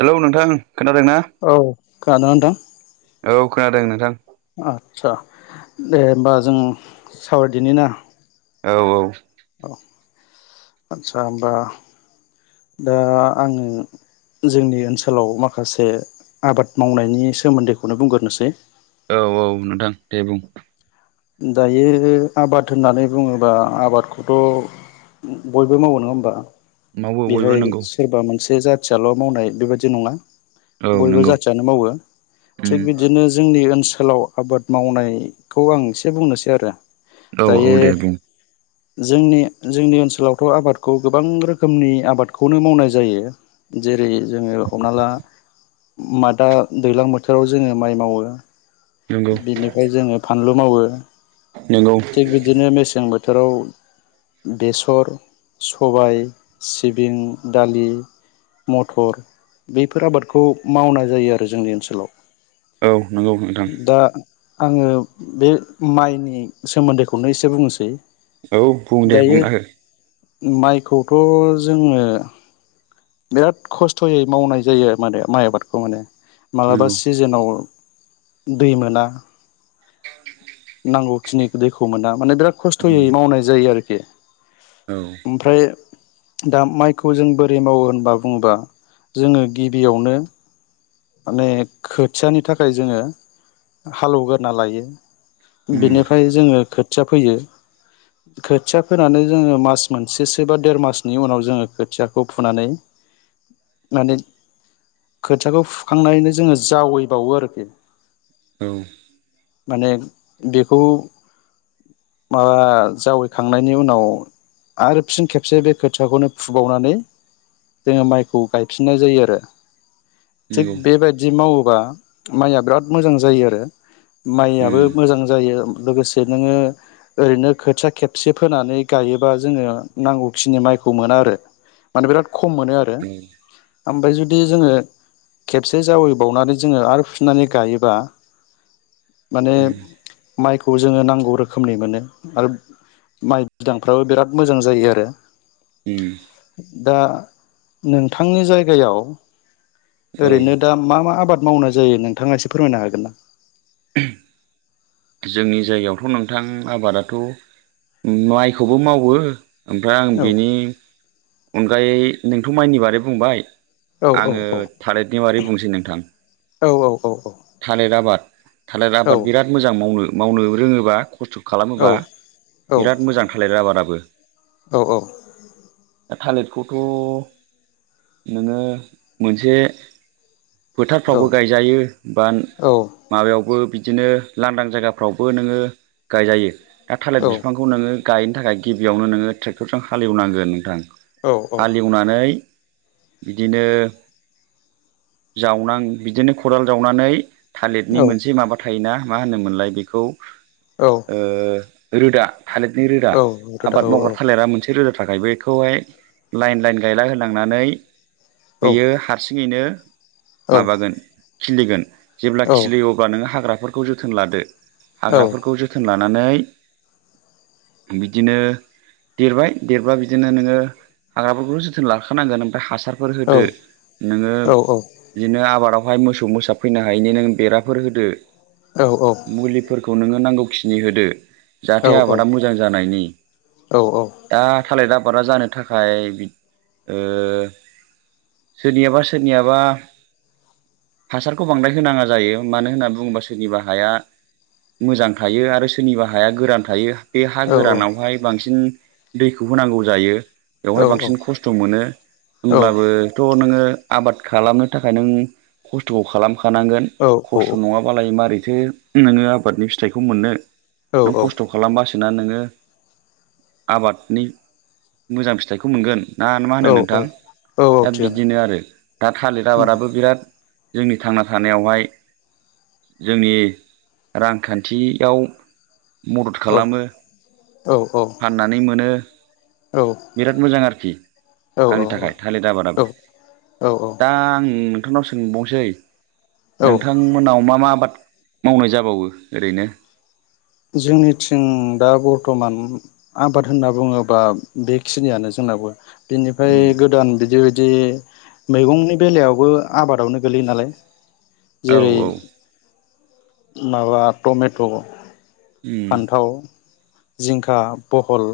Hello नोंथां खोनादों ना औ खोनादोंना नोंथां? औ खोनादों नोंथां। आदसा दे होमबा जों सावरायदिनि ना औ औ औ आदसा बा दा आङो जोंनि ओनसोलाव माखासे आबाद मावनायनि सोमोन्दैखौनो बुंग्रोनोसै। औ औ नोंथां दे बुं दायो आबाद होननानै बुङोबा आबादखौथ' बयबो मावो नङा होमबा मावो बयबो बेहाय नंगौ सोरबा मोन से जाथियाल' मावनाय बेबायदि नङा औ बयबो नंगौ जाथियानो मावो उम थिग बिदिनो जोंनि ओनसो लाव आबाद मावनायखौ आं एसे बुंनोसै आरो। औ औ दायो दे बुं जोंनि जोंनि ओनसोलावथ' आबादखौ गोबां रोखोमनि आबादखौनो मावनाय जायो। जेरै जोङो हमना ला मादा दैलां बोथोराव जोङो माइ मावो। नंगौ बिनिफ्राय जोङो फानलु मावो नंगौ थिग बिदिनो मेसें बोथो राव बेसर, सबाय, सिबिं, दालि मटर बेफोर आबादखौ मावनाय जायो आरो जोंनि ओनसोलाव औ नंगौ नोंथां दा आङो बे माइनि सोमोन्दैखौनो एसे बुंनोसै औ बुं दे दायो बुंना हो माइखौथ' जोङो बिराद खस्थ'यै मावनाय जायो माने माइ आबादखौ माने मालाबा नंगौ सिजोनाव दै मोना नांगौ खिनि दैखौ मोना माने बिराद खस्थ'यै उम मावनाय जायो आरोखि औ ओमफ्राय दा माइखौ जों बोरै मावो होनबा बुङोबा जोङो गिबियावनो माने खोथियानि थाखाय जोङो हाल एवग्रोना लायो उम बिनिफ्राय जोङो खोथिया फोयो खोथिया फोनानै जोङो मास मोनसेसो बा देर मासनि उनाव जोङो खोथियाखौ फुनानै माने खोथियाखौ फुखांनानैनो जोङो जावैबावो आरोखि औ माने बेखौ माबा जावैखांनायनि उनाव आरो फिन खेबसे बे खोथियाखौनो फुबावनानै जोङो माइखौ गायफिननाय जायो आरो थिग नंगौ बेबायदि मावो बा माइआ बिराद मोजां जायो आरो उम मायाबो मोजां जायो लोगोसे नोङो ओरैनो खोथिया खेबसे फोनानै गायोबा जोङो नांगौखिनि माइ खौ मोना आरो माने बिराद खम मोनो आरो औ ओमफ्राय जुदि जोङो खेबसे जावैबावनानै जोङो आरो फुनानै गायोबा माने उम माइखौ जोङो नांगौ रोखोमनि मोनो आरो माइ बिदांफ्राबो बिराद मोजां जायो आरो उम दा नोंथांनि जायगायाव औ ओरैनो दा मा मा आबाद मावनाय जायो नोंथाङा एसे फोरमायनो हागोन ना जोंनि जायगायावथ' नोंथां आबादाथ' माइखौबो मावो ओमफ्राय आं औ बेनि अनगायै नोंथ' माइनि बारै बुंबाय औ औ आङो औ थालिरनि बारै बुंनोसै नोंथां औ औ थालिर आबाद थालिर औ आबाद बिराद मोजां मावनो मावनो रोङोबा खस्थ' औ खालामोबा औ बिराद मोजां थालिर आबादाबो औ औ दा थालिरखौथ' नोङो मोनसे फोथारफ्रावबो गायजायो बा माबायाव आवबो बिदिनो लांदां जायगाफ्रावबो नोङो गायजायो दा थालिर बिफांखौ नोङो गायनो थाखाय गिबियावनो नोङो ट्रेक्टरजों हालेवनांगोन नोंथां हालेवनानै बिदिनो जावनां बिदिनो खदाल जावनानै थालिरनि औ मोनसे माबा थायोना मा होनोमोनलाय बेखौ औ ओ रोदा थालिरनि रोदा औ रोदा आबाद औ औ मावग्रा थालिरा मोनसे रोदा थाखाय बेखौहाय लाइन लाइन गायला होलांनानै औ थिगानो औ बेयो हारसिङैनो माबागोन खिलिगोन जेब्ला खिलियो अब्ला नोंङो हाग्रा फोरखौ जोथोन लादो हाग्राफोरखौ जोथोन लानानै बिदिनो देरबाय देरबा बिदिनो नोङो हाग्राफोरखौ जोथोन लाखानांगोन ओमफ्राय हासार सारफोर होदो नोङो बिदिनो आबादावहाय मोसो सौ मोसा फैनो हायैनि नों बेराफोर होदो मुलिफोर खौ नोङो नांगौखिनि होदो जाहाथे आबादा मोजां जानायनि दा थालेदा बादा जानो थाखाय बि ओ सोरनियाबा सोरनियाबा हासारखौ बांद्राय होनाङा जायो मानो होननानै बुङोबा सोरनिबा हाया मोजां थायो आरो सोरनिबा हाया गोरान थायो बे हा गोरानावहाय बांसिन दैखौ होनांगौ जायो। बेवहाय बांसिन खस्थ मोनो होमब्लाबोथ नोङो आबाद खालामनो थाखाय नों खस्थ'खौ खालामखानांगोन खस्थ नङाबालाय मारै थो नोङो आबादनि फिथाइखौ मोननो नों खस्थ खालामबासो सोना नोङो आबादनि मोजां फिथाइखौ मोनगोन। ना मा होनो नोंथां दा बिदिनो आरो दा थालिर आबादाबो बिराद जोंनि थांना थानायावहाय जोंनि रांखान्थियाव मदद खालामो फाननानै मोनो। बिराद मोजां आरोखि आंनि थाखाय थालिर आबादाबो। औ औ औ दा आं नोंथांनाव सोंबावनोसै औ नोंथांमोननाव मा मा आबाद मावनाय जाबावो ओरैनो? जोंनिथिं दा बरथमान आबाद होनना बुङोबा बेखिनियानो जों नाबो बिनिफ्राय उम गोदान बिदि बादि मैगंनि बेलायावबो आबादावनो गोलैयो नालाय औ जेरै औ माबा टमेट फान्थाव जिंखा बहल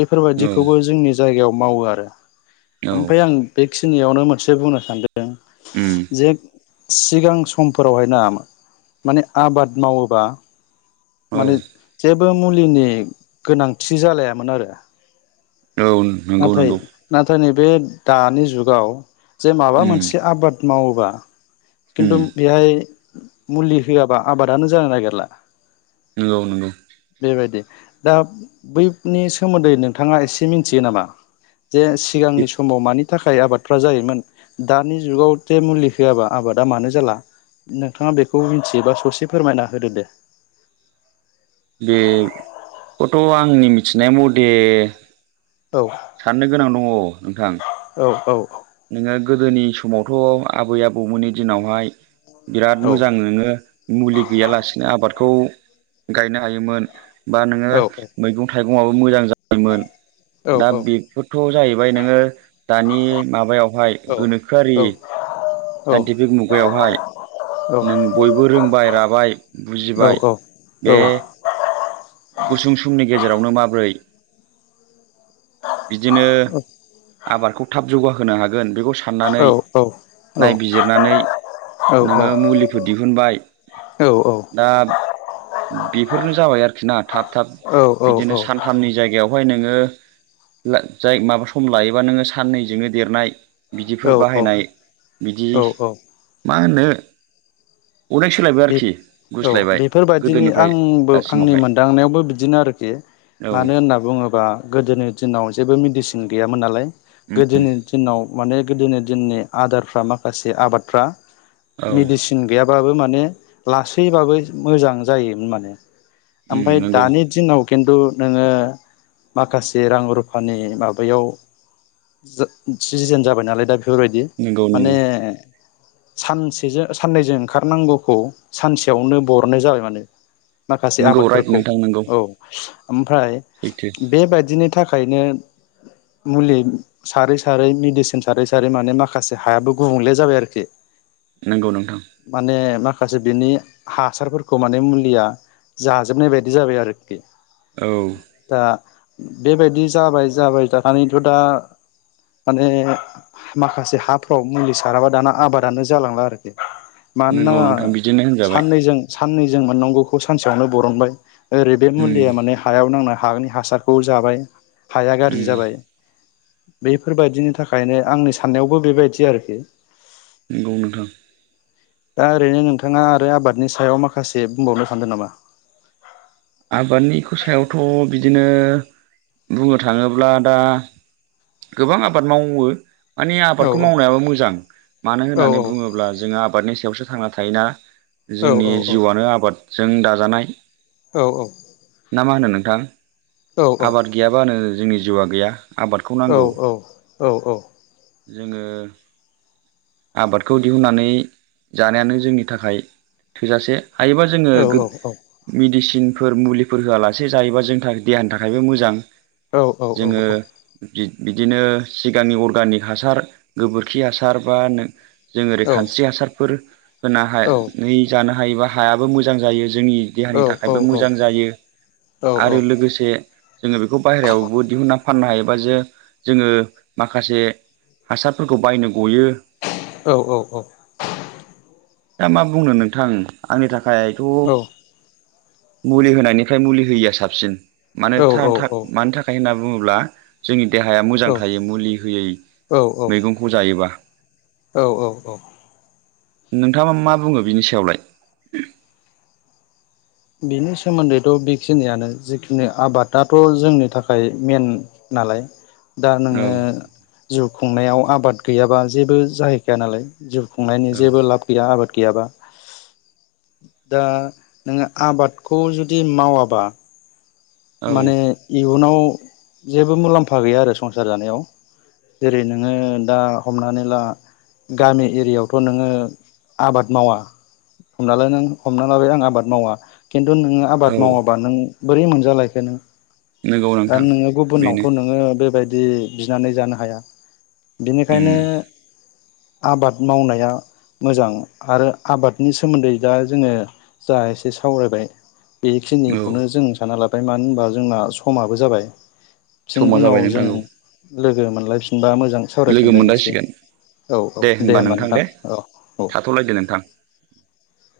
बैफोरबायदिखौबो जोंनि जायगायाव मावो आरो। औ उम औ ओमफ्राय आं बेखिनियावनो मोनसे बुंनो सानदों उम जे सिगां समफोरावहाय ना माने आबाद मावोबा औ माने जेबो मुलिनि गोनांथि जालायामोन आरो। औ नंगौ नाथाय नंगौ नाथाय नै बे दानि जुगाव जे माबा उम मोनसे आबाद मावोबा उम खिन्थु बेहाय मुलि होआबा आबादानो जानो नागिरला। औ नंगौ। बे बायदि दा बैनि सोमोन्दै नोंथाङा एसे मिथियो नामा? जे सिगांनि समाव मानि थाखाय आबादफ्रा जायोमोन दानि जुगाव जे मुलि होआबा आबादा मानो जाला? नोंथाङा बेखौ मिथियोबा ससे फोरमायना होदो दे। बेखौथ आंनि मिथिनाय मथे औ साननो गोनां दङ नोंथां। औ औ नोङो गोदोनि समावथ आबै आबौमोननि दिनावहाय बिराद औ मोजां नोङो मुलि गैयालासिनो आबादखौ गायनो हायोमोन। बा नोङो औ मैगं थाइगङाबो मोजां जा योमोन औ दा बेफोरथ जाहैबाय नोङो दानि मा यावहाय औ गोनोखोआरि साइन्टिफिक मुगायावहाय नों बयबो रोंबाय राबाय औ बुजिबाय औ बे औ गुसुं समनि गेजेरावनो माबोरै बिदिनो औ आबादखौ थाब जौगाहोनो हागोन बेखौ औ साननानै औ नायबिजिरनानै नोङो मुलिफोर दिहुनबाय दा बेफोरनो जाबाय आरोखि ना थाब थाब बिदिनो सानथामनि जायगायाव बेहाय नोङो जाय माबा सम लायोबा नोङो साननैजोंनो देरनाय। बिदिफोर औ औ बाहायनाय बिदि औ मा होनो अनेक सोलायबाय बे आरोखि। औ गुस्लायबाय बेफोरबायदिनि गोदोनिफ्राय आंबो आंनि दासिमावहाय मोनदांनायावबो बिदिनो आरोखि। औ मानो होनना बुङोबा गोदोनि दिनाव जेबो मेडिसिन गैयामोन नालाय गोदोनि दिनाव माने गोदोनि दिननि आदारफ्रा माखासे आबादफ्रा औ मेडिसिन गैयाबाबो मा नो लासैबाबो मोजां जायोमोन माने ओमफ्राय नंगौ दानि दिनाव खिन्थु नोङो माखासे रां रुफानि माबायाव सिजेन जाबाय नालाय दा बेफोरबायदि नंगौ माने नंगौ सानसेजों साननैजों ओंखारनांगौखौ सानसेयावनो बरननाय जाबाय माने माखासे नंगौ राइट आबादफोरखौ नोंथां नंगौ औ ओमफ्राय सैथो बेबायाददिनि थाखायनो मुलि सारै सारै मेडिसिन सारै सारै माने माखासे हायाबो गुबुंले जाबाय आरोखि नंगौ नोंथां माने मा खासे बिनि हासारफोरखौ माने मुलिया जाजोबनाय बायदि जाबाय आरोखि औ दा बेबायदि जाबाय जाबाय थानानैथ' दा माने माखासे हाफ्राव मुलि साराबा दाना आबादानो जालांला आरोखि मानोना नंगौ नोंथां बिदिनो होनजाबाय साननैजों साननैजों मोननांगौखौ सानसेयावनो बरनबाय ओरै बे मुलिया माने हायाव नांना हानि हासारखौ जाबाय हाया गाज्रि जाबाय बेफोरबायदिनि थाखायनो आंनि साननायावबो बेबायदि आरोखि नंगौ नोंथां दा ओरैनो नोंथाङा आरो आबादनि सायाव माखासे बुंबावनो सानदों नामा आबादनिखौ सायावथ' बिदिनो बुंनो थाङोब्ला दा गोबां आबाद मावो माने औ आबादखौ मावनायाबो मोजां मानो औ होन्नानै बुङोब्ला जोङो आबादनि सायावसो थांना थायोना औ जोंनि औ जिउआनो आबादजों दाजानाय औ औ ना मा होनो नोंथां औ आबाद गैयाबानो जोंनि जिउआ गैया आबादखौ औ नांगौ औ औ औ जोङो आबादखौ दिहुननानै जानायानो जोंनि थाखाय थोजासे हायोबा जोङो औ गोद औ औ मेदिसि फोर मुलिफोर होआलासे जायोबा जोंनि थाखाय देहानि थाखायबो मोजां औ औ औ जोङो औ बिदिनो सिगांनि अर्गानिक हासार गोबोरखि हासार बा नो जों ओरै खानस्रि हासारफोर होनो हा नै जानो हायोबा हायाबो मोजां जायो जोंनि देहानि थाखायबो मोजां जायो आरो लोगोसे जोङो बेखौ बाहेरायावबो दिहुनना फाननो हायोबा जे जोङो माखासे हासारफोरखौ बायनो गयो औ औ औ दा मा बुंनो नोंथां आंनि थाखायथ' मुलि होनायनिफ्राय मुलि होयिया साबसिन मानो था था मानो थाखाय होनना बुङोब्ला जोंनि देहाया मोजां थायो मुलि होयै मैगंखौ जायोबा औ औ औ नोंथाङा मा बुङो बिनि सायावलाय बेनि सोमोन्दैथ' बेखिनियानो जिखिनि आबादाथ' जोंनि थाखाय मेन नालाय दा औ नोङो जिउ खुंनायाव आबाद गैयाबा जेबो जाहैखाया नालाय जिउ खुंनायनि औ जेबो लाब गैया आबाद गैयाबा दा नोङो आबादखौ जुदि मावाबा औ माने इयुनाव जेबो मुलाम्फा गैया आरो संसार जानायाव जेरै नोङो दा हमनानै ला गामि एरियायावथ' नोङो आबाद मावा हमना ला नों हमना लाबाय आं आबाद मावा खिन्थु नोङो औ आबाद मावाबा नों बोरै मोनजालायखो नों नंगौ दा नोंथां नोङो गुबुननावथ बेनो नोङो बेबायदि बिनानै जानो हाया बिनिखायनो उम आबाद मावनाया मोजां आरो आबादनि सोमोन्दै दा जोङो जा एसे सावरायबाय औ बेखिनिखौनो जों सानना लाबाय मानो होनबा जोंना समाबो जाबाय सिन समा उनाव जाबाय नोंथां जों औ लोगो मोनलायफिनबा मोज मोजां लोगो सावरायफिनलायनोसै मोनलायसिगोन औ औ दे होमबा नोंथां औ औ थाथ'लायदो नोंथां [inaudible]